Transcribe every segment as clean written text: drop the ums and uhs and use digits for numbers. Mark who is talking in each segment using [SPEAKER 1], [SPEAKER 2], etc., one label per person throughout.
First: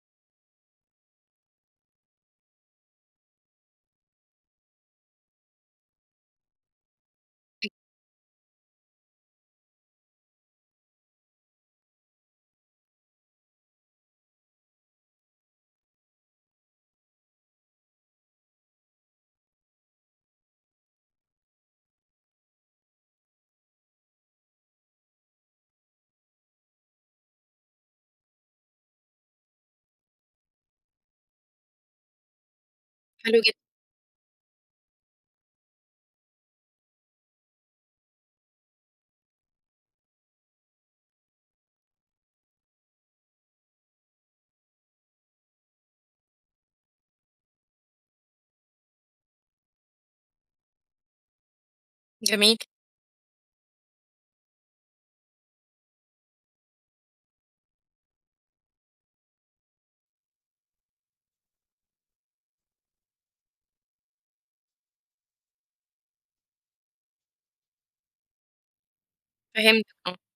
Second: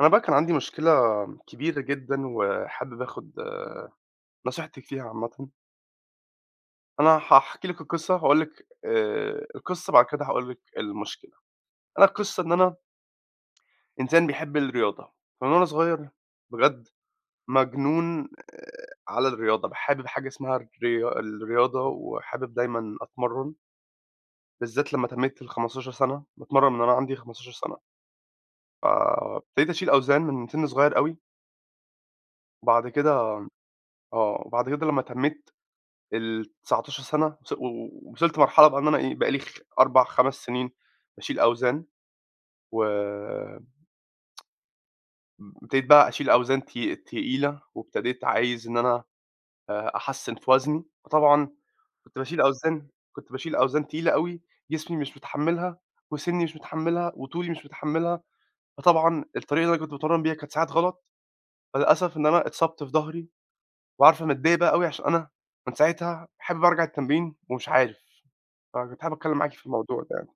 [SPEAKER 1] أنا بقى كان عندي مشكلة كبيرة جدًا، وحابب آخد نصيحتِك فيها عامةً. أنا هاحكي لِك القصة، هاقول لِك القصة بعد كده هاقول لِك المشكلة. أنا القصة إن أنا إنسان بيحب الرياضة، فمن وأنا صغير بجد مجنون على الرياضة، حابب حاجة اسمها الرياضة، وحابب دايمًا أتمرّن، بالذات لمّا تميت ال15 سَنة، باتمرّن من وأنا عندي 15 سَنة. فابتديت أشيل أوزان من سِن صغير أوي، وبعد
[SPEAKER 2] حلو
[SPEAKER 1] كده
[SPEAKER 2] جدًا،
[SPEAKER 1] وبعد كده لمّا تميت ال19 سنة وص و وصلت مرحلة بقى إن أنا إيه، بقى لي 4، 5 سنين باشيل أوزان، وابتديت بقى أشيل أوزان تقيلة، وابتديت عايز إن أنا أحسّن في وزني، فطبعًا كنت باشيل
[SPEAKER 2] جميل،
[SPEAKER 1] أوزان كنت باشيل أوزان تقيلة أوي، جسمي مش متحمّلها، وسِنّي مش متحمّلها، وطولي مش متحمّلها، فطبعًا الطريقة اللي أنا كنت باتمرّن بيها كانت ساعات غلط، فللأسف إن أنا اتصبت في ضهري، وعارفة متضايق بقى أوي عشان أنا من ساعتها حابب أرجع التمرين ومش عارف. كنت حابب أتكلّم معاكِ في
[SPEAKER 2] فهمتك،
[SPEAKER 1] الموضوع
[SPEAKER 2] آه.
[SPEAKER 1] ده يعني.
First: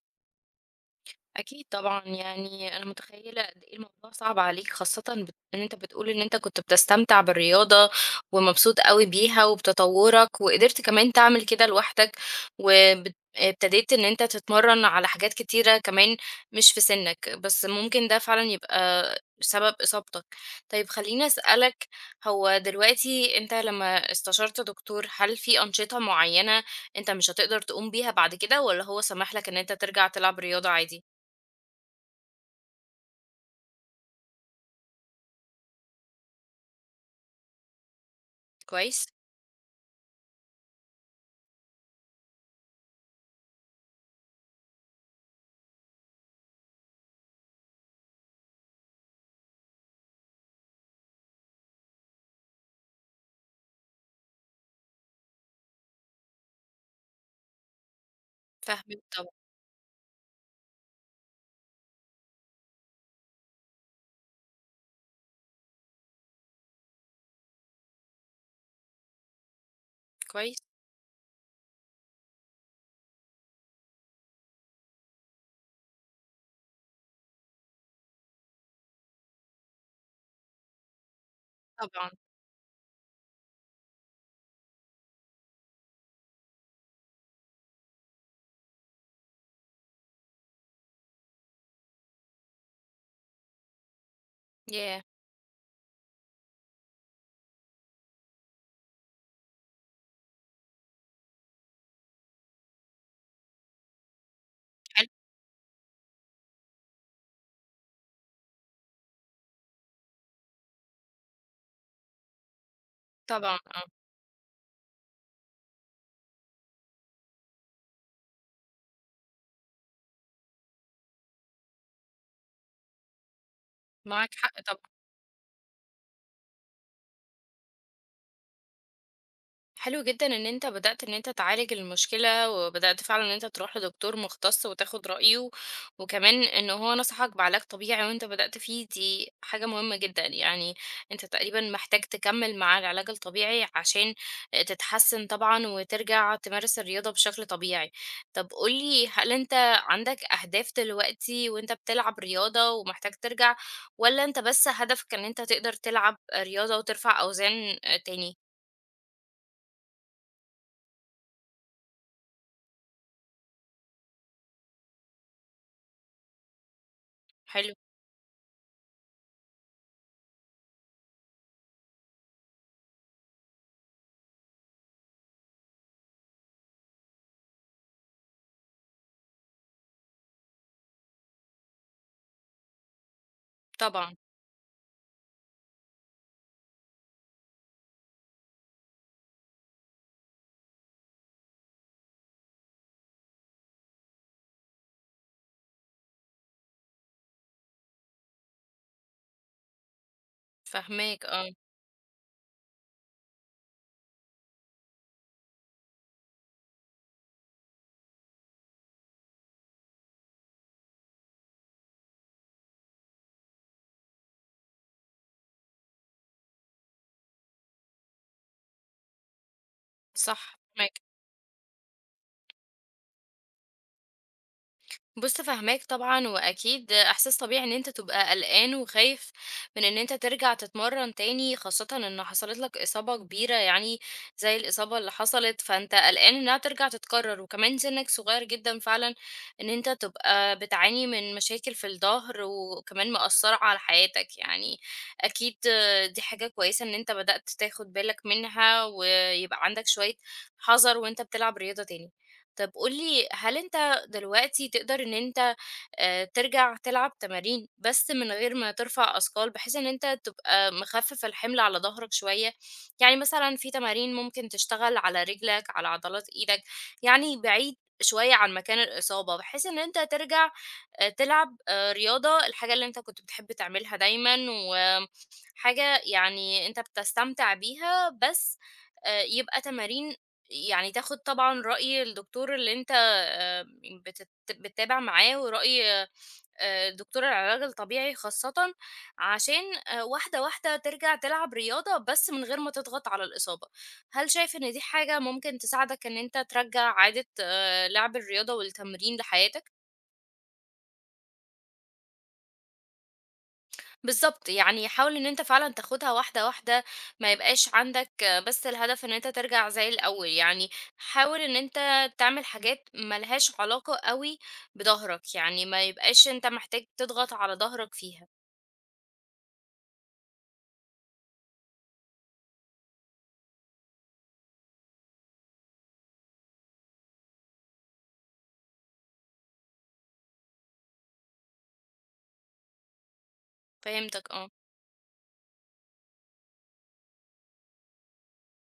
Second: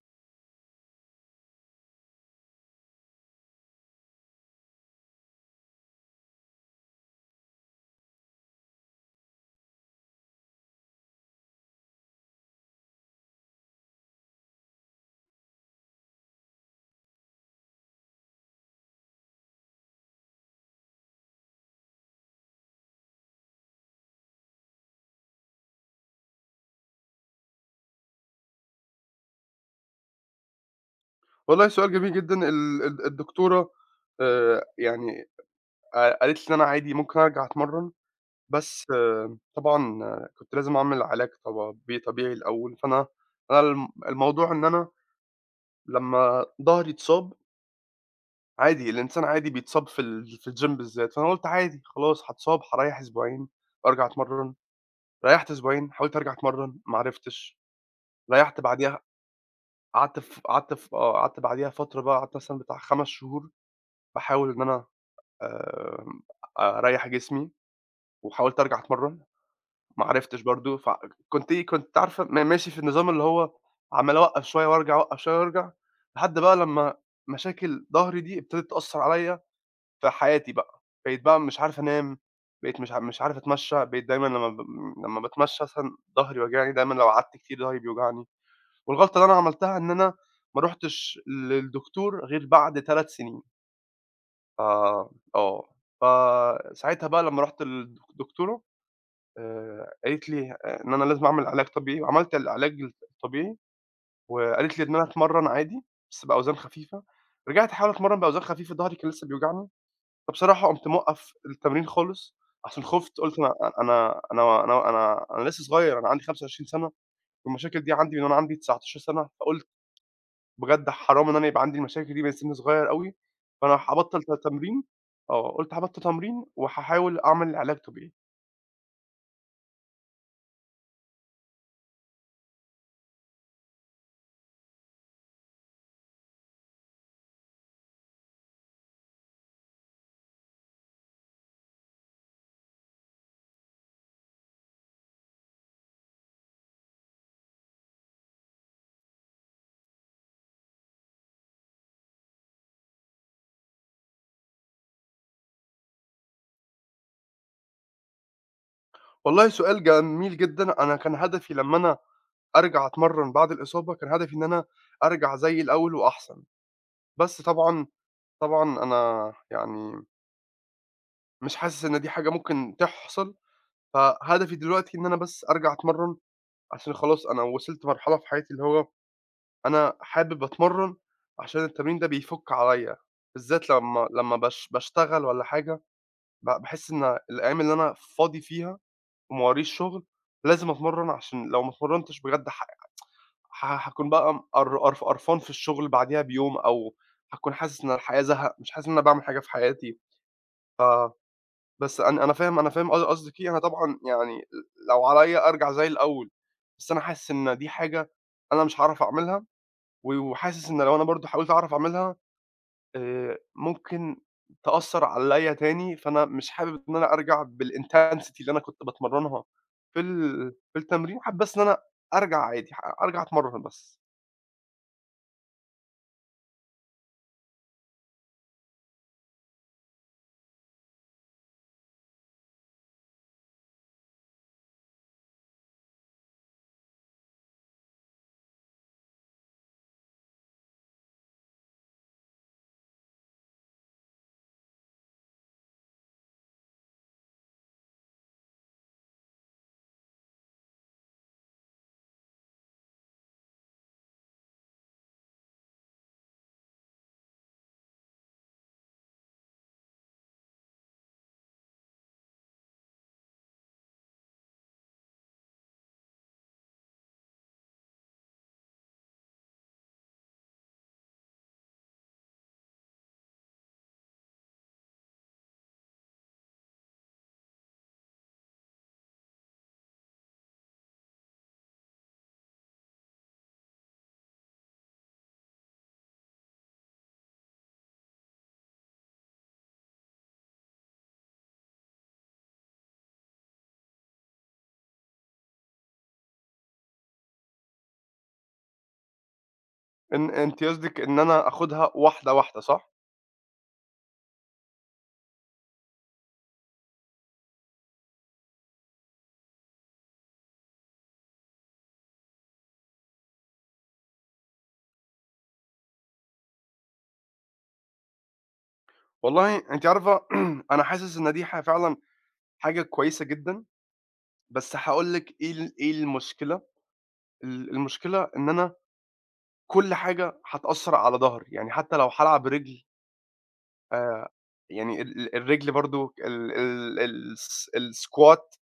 [SPEAKER 2] أكيد طبعًا، يعني أنا متخيّلة قد إيه الموضوع صعب عليك، خاصةً إن أنت بتقول إن أنت كنت بتستمتع بالرياضة ومبسوط أوي بيها وبتطوّرك، وقدرت كمان تعمل كده لوحدك، وبت ابتديت إن أنت تتمرّن على حاجات كتيرة كمان مش في سِنّك، بس ممكن ده فعلًا يبقى سبب إصابتك. طيب خلّيني أسألك، هو دلوقتي أنت لمّا استشرت دكتور، هل في أنشطة معيّنة أنت مش هتقدر تقوم بيها بعد كده والّا هو سَمح لك إن أنت ترجع تلعب رياضة عادي؟
[SPEAKER 1] والله سؤال جميل جدًا ال الد الدكتورة يعني ق قالت لي إن أنا عادي ممكن أرجع أتمرّن، بس
[SPEAKER 2] كويس،
[SPEAKER 1] طبعًا كنت لازم أعمل علاج طبيعي الأول، فأنا الموضوع إن أنا لمّا ضهري اتصاب عادي، الإنسان عادي بيتصاب في الgym بالذات، فأنا قُلت عادي خلاص هاتصاب، هاريّح أسبوعين وأرجع أتمرّن، ريّحت أسبوعين، حاولت أرجع أتمرّن ما عرفتش، ريّحت بعديها
[SPEAKER 2] فاهماك طبعًا،
[SPEAKER 1] قعدت ف قعدت ف آه، قعدت بعديها فترة بقى قعدت مثلًا بتاع 5 شهور باحاول إن أنا آمم، أريّح جسمي، وحاولت أرجع أتمرّن، ما عرفتش
[SPEAKER 2] كويس،
[SPEAKER 1] برضه، فكنت إيه، كنت عارفة ماشي في النظام اللي هو عمّال أوقّف شوية وأرجع، أوقّف شوية وأرجع، لحد بقى لمّا مشاكل ضهري دي ابتدت تأثّر عليّا في حياتي بقى، بقيت بقى مش عارف
[SPEAKER 2] طبعًا،
[SPEAKER 1] أنام، بقيت مش عارف أتمشّى، بقيت دايمًا لمّا باتمشّى مثلًا ضهري واجعني، دايمًا لو قعدت كتير ضهري بيوجعني، والغلطة اللي أنا عملتها إن أنا ما رُحتش للدكتور غير بعد 3 سنين.
[SPEAKER 2] ياه!
[SPEAKER 1] آه، آه. فساعتها بقى لمّا رُحت للدكتورة قالت لي إن أنا لازم أعمل علاج طبيعي، وعملت العلاج الطبيعي، وقالت لي إن أنا
[SPEAKER 2] حلو،
[SPEAKER 1] أتمرّن عادي بس بأوزان خفيفة. رجعت أحاول أتمرّن بأوزان خفيفة، ضهري كان لسه بيوجعني، فبصراحة قُمت موقّف التمرين خالص عشان خُفت، قُلت
[SPEAKER 2] طبعًا، آه،
[SPEAKER 1] أنا لسه صغير، أنا عندي 25 سَنة والمشاكل دي عندي من وأنا عندي 19 سَنة، فقُلت بجد حرام إن أنا يبقى عندي المشاكل دي من سِن صغير أوي، فأنا هابطّل
[SPEAKER 2] معاك حق طبعًا.
[SPEAKER 1] تمرين قُلت هابطّل تمرين وهاحاول أعمل علاج طبيعي.
[SPEAKER 2] حلو جدًا إن أنت بدأت إن أنت تعالج المشكلة، وبدأت فعلًا إن أنت تروح لدكتور مختص وتاخد رأيه، وكمان إن هو نصحك بعلاج طبيعي وأنت بدأت فيه، دي حاجة مهمة جدًا، يعني أنت تقريبًا محتاج تكمّل مع العلاج الطبيعي عشان تتحسّن طبعًا وترجع تمارس الرياضة بشكل طبيعي. طب قُل لي هل أنت عندك أهداف دلوقتي وأنت بتلعب رياضة ومحتاج ترجع، والّا أنت بس هدفك إن أنت تقدر تلعب رياضة وترفع أوزان تاني؟
[SPEAKER 1] والله سؤال جميل جدًا، أنا كان هدفي لمّا أنا أرجع أتمرّن بعد الإصابة، كان هدفي إن أنا أرجع زي الأول وأحسن، بس
[SPEAKER 2] حلو،
[SPEAKER 1] طبعًا، طبعًا أنا يعني مش حاسس إن دي حاجة ممكن تحصل، فهدفي دلوقتي إن أنا بس أرجع أتمرّن عشان خلاص أنا وصلت مرحلة في حياتي اللي هو أنا حابب أتمرّن عشان التمرين ده بيفُك عليّا، بالذات لمّا
[SPEAKER 2] طبعًا.
[SPEAKER 1] لمّا باشتغل والّا حاجة، باحس إن الأيام اللي أنا فاضي فيها وما وراييش شُغل، لازم أتمرّن عشان لو ما اتمرّنتش بجد ح ح هاكون بقى م قر قرف قرفان في الشُغل بعديها بيوم أو هاكون حاسس إن الحياة زهق، مش حاسس إن أنا باعمل حاجة في حياتي. ف
[SPEAKER 2] فاهماك آه،
[SPEAKER 1] بس أنا فاهم أنا فاهم قصدِك إيه، أنا طبعًا يعني لو عليّا أرجع زي الأول، بس أنا حاسس إن دي حاجة أنا مش هاعرف أعملها وحاسس إن لو أنا برضه حاولت أعرف أعملها ممكن تأثّر عليّا تاني، فأنا مش حابب إن أنا أرجع بالintensity اللي أنا كنت باتمرّنها
[SPEAKER 2] صح،
[SPEAKER 1] في
[SPEAKER 2] فاهماك.
[SPEAKER 1] التمرين، حابب بس إن أنا أرجع عادي، أرجع أتمرّن بس.
[SPEAKER 2] بُص فاهماك طبعًا، وأكيد إحساس طبيعي إن أنت تبقى قلقان وخايف من إن أنت ترجع تتمرّن تاني، خاصةً إن حصلت لك إصابة كبيرة يعني زي الإصابة اللي حصلت، فأنت قلقان إنها ترجع تتكرر، وكمان سنك صغير جدًا فعلًا إن أنت تبقى بتعاني من مشاكل في الضهر، وكمان مأثّرة على حياتك يعني. أكيد دي حاجة كويسة إن أنت بدأت تاخد بالك منها، ويبقى عندك شوية حذر وأنت بتلعب رياضة تاني. طب قُل لي هل أنت دلوقتي تقدر إن أنت ترجع تلعب تمارين، بس من غير ما ترفع أثقال، بحيث إن أنت تبقى مخفِّف الحِمل على ضهرك شوية. يعني مثلًا في تمارين ممكن تشتغل على رجلك، على عضلات إيدك، يعني بعيد شوية عن مكان الإصابة، بحيث إن أنت ترجع تلعب رياضة، الحاجة اللي أنت كنت بتحب تعملها دايمًا، وحاجة يعني أنت بتستمتع بيها، بس يبقى تمارين يعني تاخد طبعًا رأي الدكتور اللي أنت بتتابع معاه، ورأي دكتور العلاج الطبيعي خاصة عشان واحدة واحدة ترجع تلعب رياضة بس من غير ما تضغط على الإصابة. هل شايف إن دي حاجة ممكن تساعدك إن أنت ترجع عادة لعب الرياضة والتمرين لحياتك؟
[SPEAKER 1] إن أنتِ قصدِك إن أنا آخُدها واحدة، واحدة صح؟
[SPEAKER 2] بالظبط يعني حاول إن أنت فعلا تاخدها واحدة واحدة، ما يبقاش عندك بس الهدف إن أنت ترجع زي الأول، يعني حاول إن أنت تعمل حاجات ملهاش علاقة قوي بظهرك، يعني ما يبقاش أنت محتاج تضغط على ظهرك فيها.
[SPEAKER 1] والله أنتِ عارفة أنا حاسس إن دي فعلًا حاجة كويسة جدًا، بس هاقول لِك إيه المشكلة، المشكلة إن أنا كل حاجة هتأثّر على ضهري، يعني حتى لو هالعب رِجل آآ
[SPEAKER 2] فهمتك اه،
[SPEAKER 1] يعني ال ال الرِجل برضه ال ال ال- الس الsquat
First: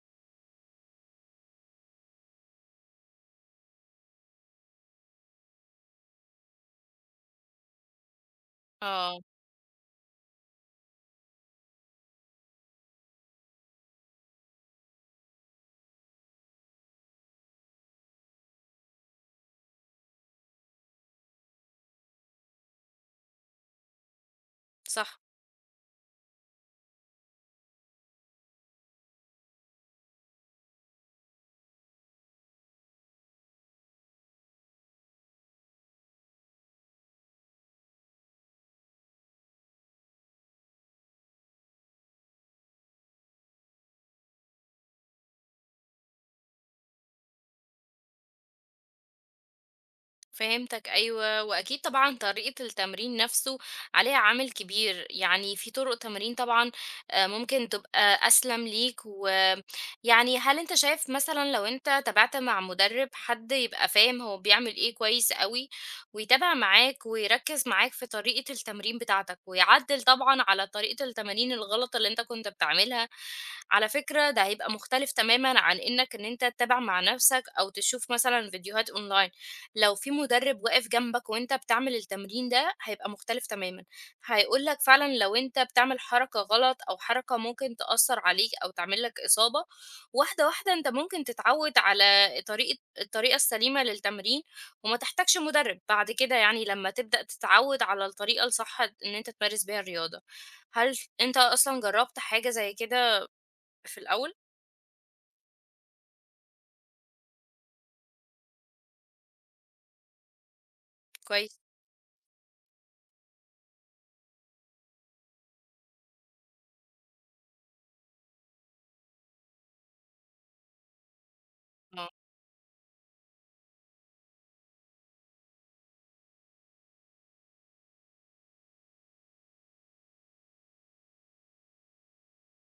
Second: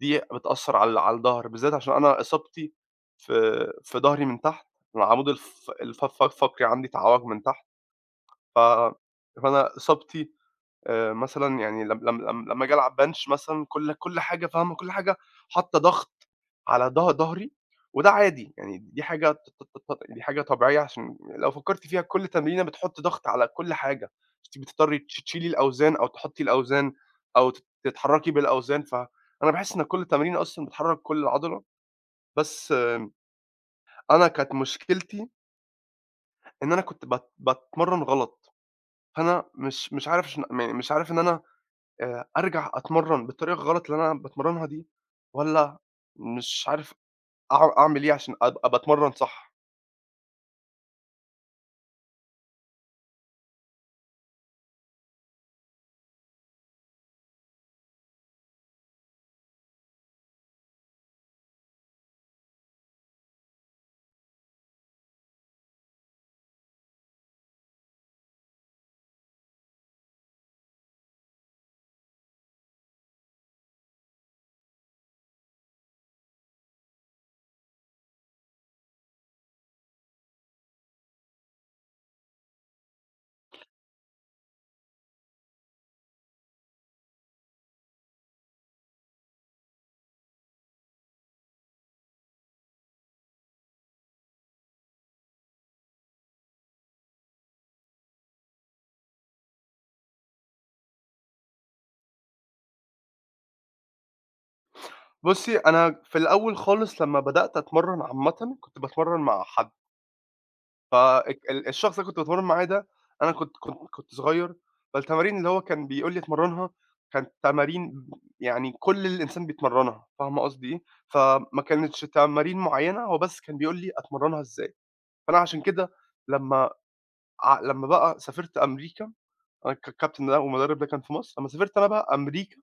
[SPEAKER 1] دي بتأثّر على الضهر، بالذات عشان أنا إصابتي في في ضهري من تحت، العمود الفقري عندي اتعوج من تحت، ف
[SPEAKER 2] اه،
[SPEAKER 1] فأنا إصابتي مثلًا يعني لم لم لم لمّا آجي ألعب bench مثلًا كل حاجة فاهمة، كل حاجة حاطّة ضغط على ضهري، وده عادي، يعني دي حاجة ت ت ت دي حاجة طبيعية عشان لو فكّرتِ فيها كُلّ تمرينة بتحُطّ ضغط على كُلّ حاجة، أنتِ بتضطرّي
[SPEAKER 2] صح،
[SPEAKER 1] تشيلي الأوزان أو تحُطّي الأوزان أو تتحرّكي بالأوزان، فأنا باحس إن كُلّ تمرينة أصلًا بتحرّك كُلّ عضلة، بس أنا كانت مشكلتي إن أنا كنت باتمرّن غلط، فأنا مش مش عارف اشن م مش عارف إن أنا أرجع أتمرّن بالطريقة الغلط اللي أنا باتمرّنها دي والّا مش عارف أعمل إيه عشان أبقى باتمرّن صح.
[SPEAKER 2] فهمتك أيوه، وأكيد طبعًا طريقة التمرين نفسه عليها عامل كبير، يعني في طرق تمرين طبعًا ممكن تبقى أسلم ليك، ويعني هل أنت شايف مثلًا لو أنت تابعت مع مدرب حد يبقى فاهم هو بيعمل إيه كويس أوي، ويتابع معاك ويركز معاك في طريقة التمرين بتاعتك، ويعدل طبعًا على طريقة التمارين الغلط اللي أنت كنت بتعملها، على فكرة ده هيبقى مختلف تمامًا عن إنك إن أنت تتابع مع نفسك أو تشوف مثلًا فيديوهات online. لو في مدرب واقف جنبك وأنت بتعمل التمرين ده، هيبقى مختلف تمامًا، هيقول لك فعلًا لو أنت بتعمل حركة غلط أو حركة ممكن تأثّر عليك أو تعمل لك إصابة، واحدة، واحدة أنت ممكن تتعوّد على الطريقة السليمة للتمرين، وما تحتاجش مدرب، بعد كده يعني لمّا تبدأ تتعوّد على الطريقة الصح إن أنت تمارس بيها الرياضة. هل أنت أصلًا جرّبت حاجة زي كده في الأول؟
[SPEAKER 1] بُصّي، أنا في الأول خالص لمّا بدأت أتمرّن عامةً، كنت باتمرّن مع حد، فالك
[SPEAKER 2] كويس،
[SPEAKER 1] ال الشخص اللي كنت باتمرّن معاه ده أنا كنت صغير، فالتمارين اللي هو كان بيقول لي اتمرّنها كانت تمارين يعني كل الإنسان بيتمرّنها، فاهمة قصدي إيه؟ فما كانتش
[SPEAKER 2] آه،
[SPEAKER 1] تمارين معيّنة، هو بس كان بيقول لي أتمرّنها إزاي، فأنا عشان كده لمّا لمّا بقى سافرت أمريكا، أنا الكابتن ده والمدرب ده كان في مصر، لمّا سافرت أنا بقى أمريكا،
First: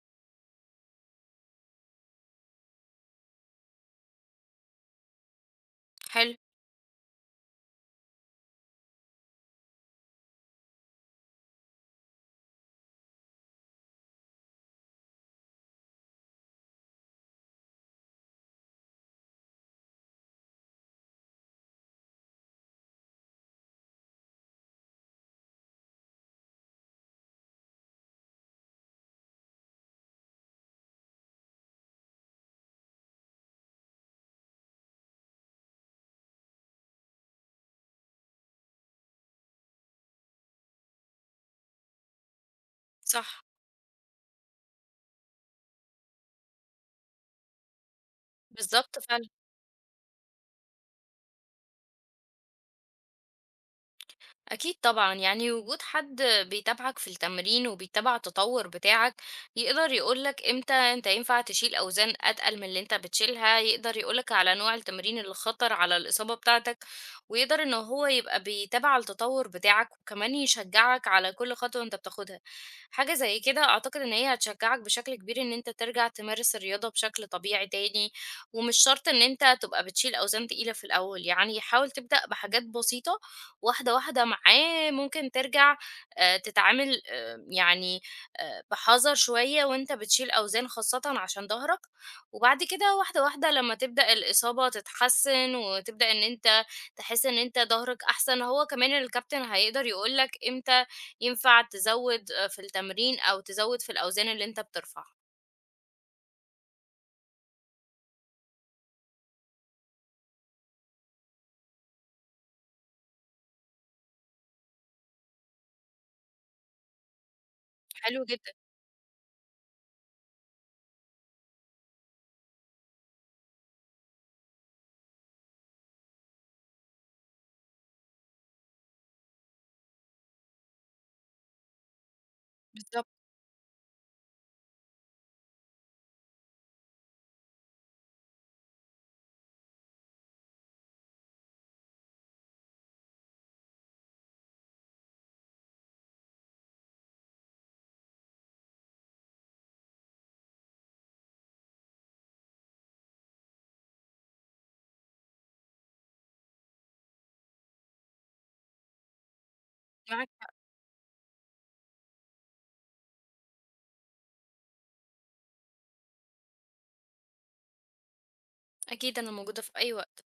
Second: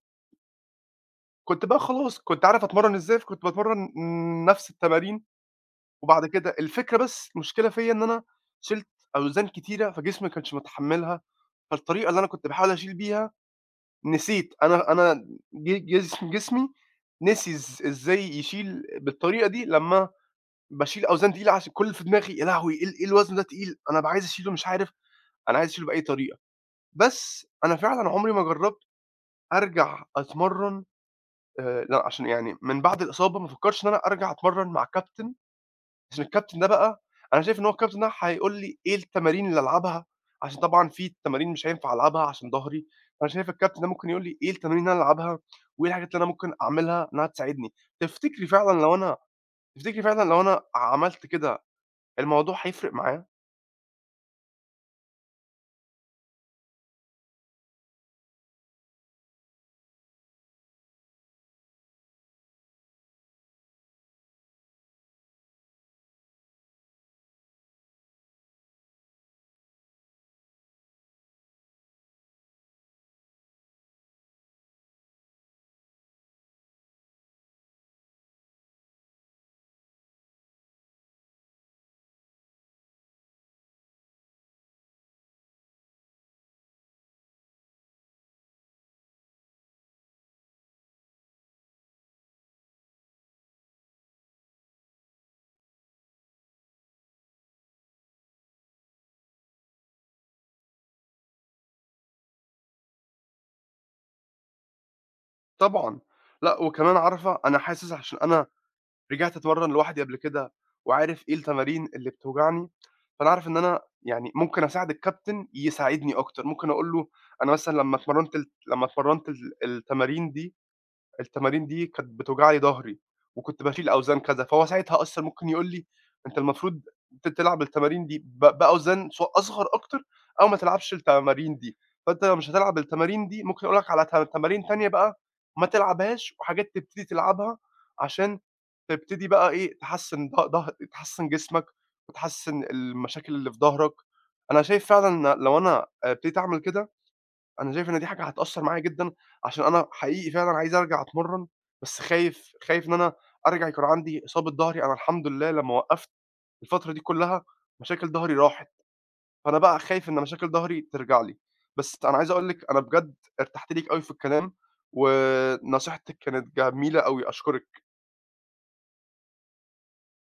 [SPEAKER 1] كنت بقى خلاص كنت عارف أتمرّن إزاي، فكنت باتمرّن نفس التمارين وبعد
[SPEAKER 2] حلو،
[SPEAKER 1] كده الفكرة بس المشكلة فيّا إن أنا شِلت أوزان كتيرة، فجسمي ما كانش متحمّلها، فالطريقة اللي أنا كنت باحاول أشيل بيها نسيت، أنا ج جسم جسمي نسي إزاي يشيل بالطريقة دي لمّا باشيل أوزان تقيلة عشان كل اللي في دماغي يا لهوي! إيه الوزن ده تقيل، أنا بقى عايز أشيله مش عارف، أنا عايز أشيله بأي طريقة. بس أنا فعلًا عمري ما جرّبت أرجع أتمرّن لأ، عشان يعني من بعد الإصابة ما فكّرتش إن أنا أرجع أتمرّن مع كابتن عشان الكابتن ده بقى أنا شايف إن هو الكابتن ده هيقول لي إيه التمارين اللي ألعبها، عشان طبعًا في تمارين مش هينفع ألعبها عشان ضهري، فأنا
[SPEAKER 2] صح،
[SPEAKER 1] شايف الكابتن ده ممكن يقول لي إيه التمارين اللي أنا ألعبها، وإيه الحاجات اللي أنا ممكن أعملها إنها تساعدني. تفتكري فعلًا لو
[SPEAKER 2] بالضبط
[SPEAKER 1] أنا
[SPEAKER 2] فعلًا.
[SPEAKER 1] تفتكري فعلًا لو أنا عملت كده الموضوع هيفرق معايا؟
[SPEAKER 2] أكيد طبعًا، يعني وجود حد بيتابعك في التمرين وبيتابع التطور بتاعك، يقدر يقول لك إمتى أنت ينفع تشيل أوزان أتقل من اللي أنت بتشيلها، يقدر يقول لك على نوع التمرين اللي خطر على الإصابة بتاعتك، ويقدر إن هو يبقى بيتابع التطور بتاعك، وكمان يشجعك على كل خطوة أنت بتاخدها. حاجة زي كده أعتقد إن هي هتشجعك بشكل كبير إن أنت ترجع تمارس الرياضة بشكل طبيعي تاني، ومش شرط إن أنت تبقى بتشيل أوزان تقيلة في الأول، يعني حاول تبدأ بحاجات بسيطة واحدة واحدة معاه ممكن ترجع تتعامل يعني بحذر شوية وانت بتشيل أوزان خاصة عشان ظهرك، وبعد كده واحدة واحدة لما تبدأ الإصابة تتحسن وتبدأ ان انت تحس ان انت ظهرك أحسن، هو كمان الكابتن هيقدر يقولك امتى ينفع تزود في التمرين أو تزود في الأوزان اللي انت بترفعها.
[SPEAKER 1] طبعًا، لأ وكمان عارفة أنا حاسس عشان أنا رجعت أتمرّن لوحدي قبل كده وعارف إيه التمارين اللي بتوجعني، فأنا عارف إن أنا يعني ممكن أساعد الكابتن يساعدني أكتر، ممكن أقول له أنا مثلًا لمّا
[SPEAKER 2] حلو
[SPEAKER 1] اتمرّنت
[SPEAKER 2] جدا،
[SPEAKER 1] لمّا اتمرّنت التمارين دي، التمارين دي كانت بتوجع لي ضهري وكنت باشيل أوزان كذا، فهو ساعتها أصلًا ممكن يقول لي أنت المفروض تلعب التمارين دي بأوزان أصغر أكتر أو ما تلعبش التمارين دي، فأنت لو مش هتلعب
[SPEAKER 2] بالظبط،
[SPEAKER 1] التمارين دي ممكن أقول لك على تمارين تانية بقى ما تلعبهاش وحاجات تبتدي تلعبها عشان تبتدي بقى إيه، تحسّن ض ضه تحسّن جسمك وتحسّن المشاكل اللي في ضهرك. أنا شايف فعلًا إن لو أنا ابتديت أعمل كده، أنا شايف إن دي حاجة هتأثّر معايا جدًا، عشان أنا حقيقي فعلًا عايز أرجع أتمرّن، بس خايف، خايف إن أنا أرجع يكون عندي إصابة ضهري. أنا الحمد لله لمّا وقّفت الفترة دي كُلّها مشاكل ضهري راحت، فأنا بقى خايف إن
[SPEAKER 2] معاك
[SPEAKER 1] مشاكل
[SPEAKER 2] حق.
[SPEAKER 1] ضهري ترجع لي. بس أنا عايز أقول لِك أنا بجد ارتحت ليكِ أوي في الكلام، ونصيحتِك كانت جميلة أوي، أشكرِك.
[SPEAKER 2] أكيد أنا موجودة في أي وقت.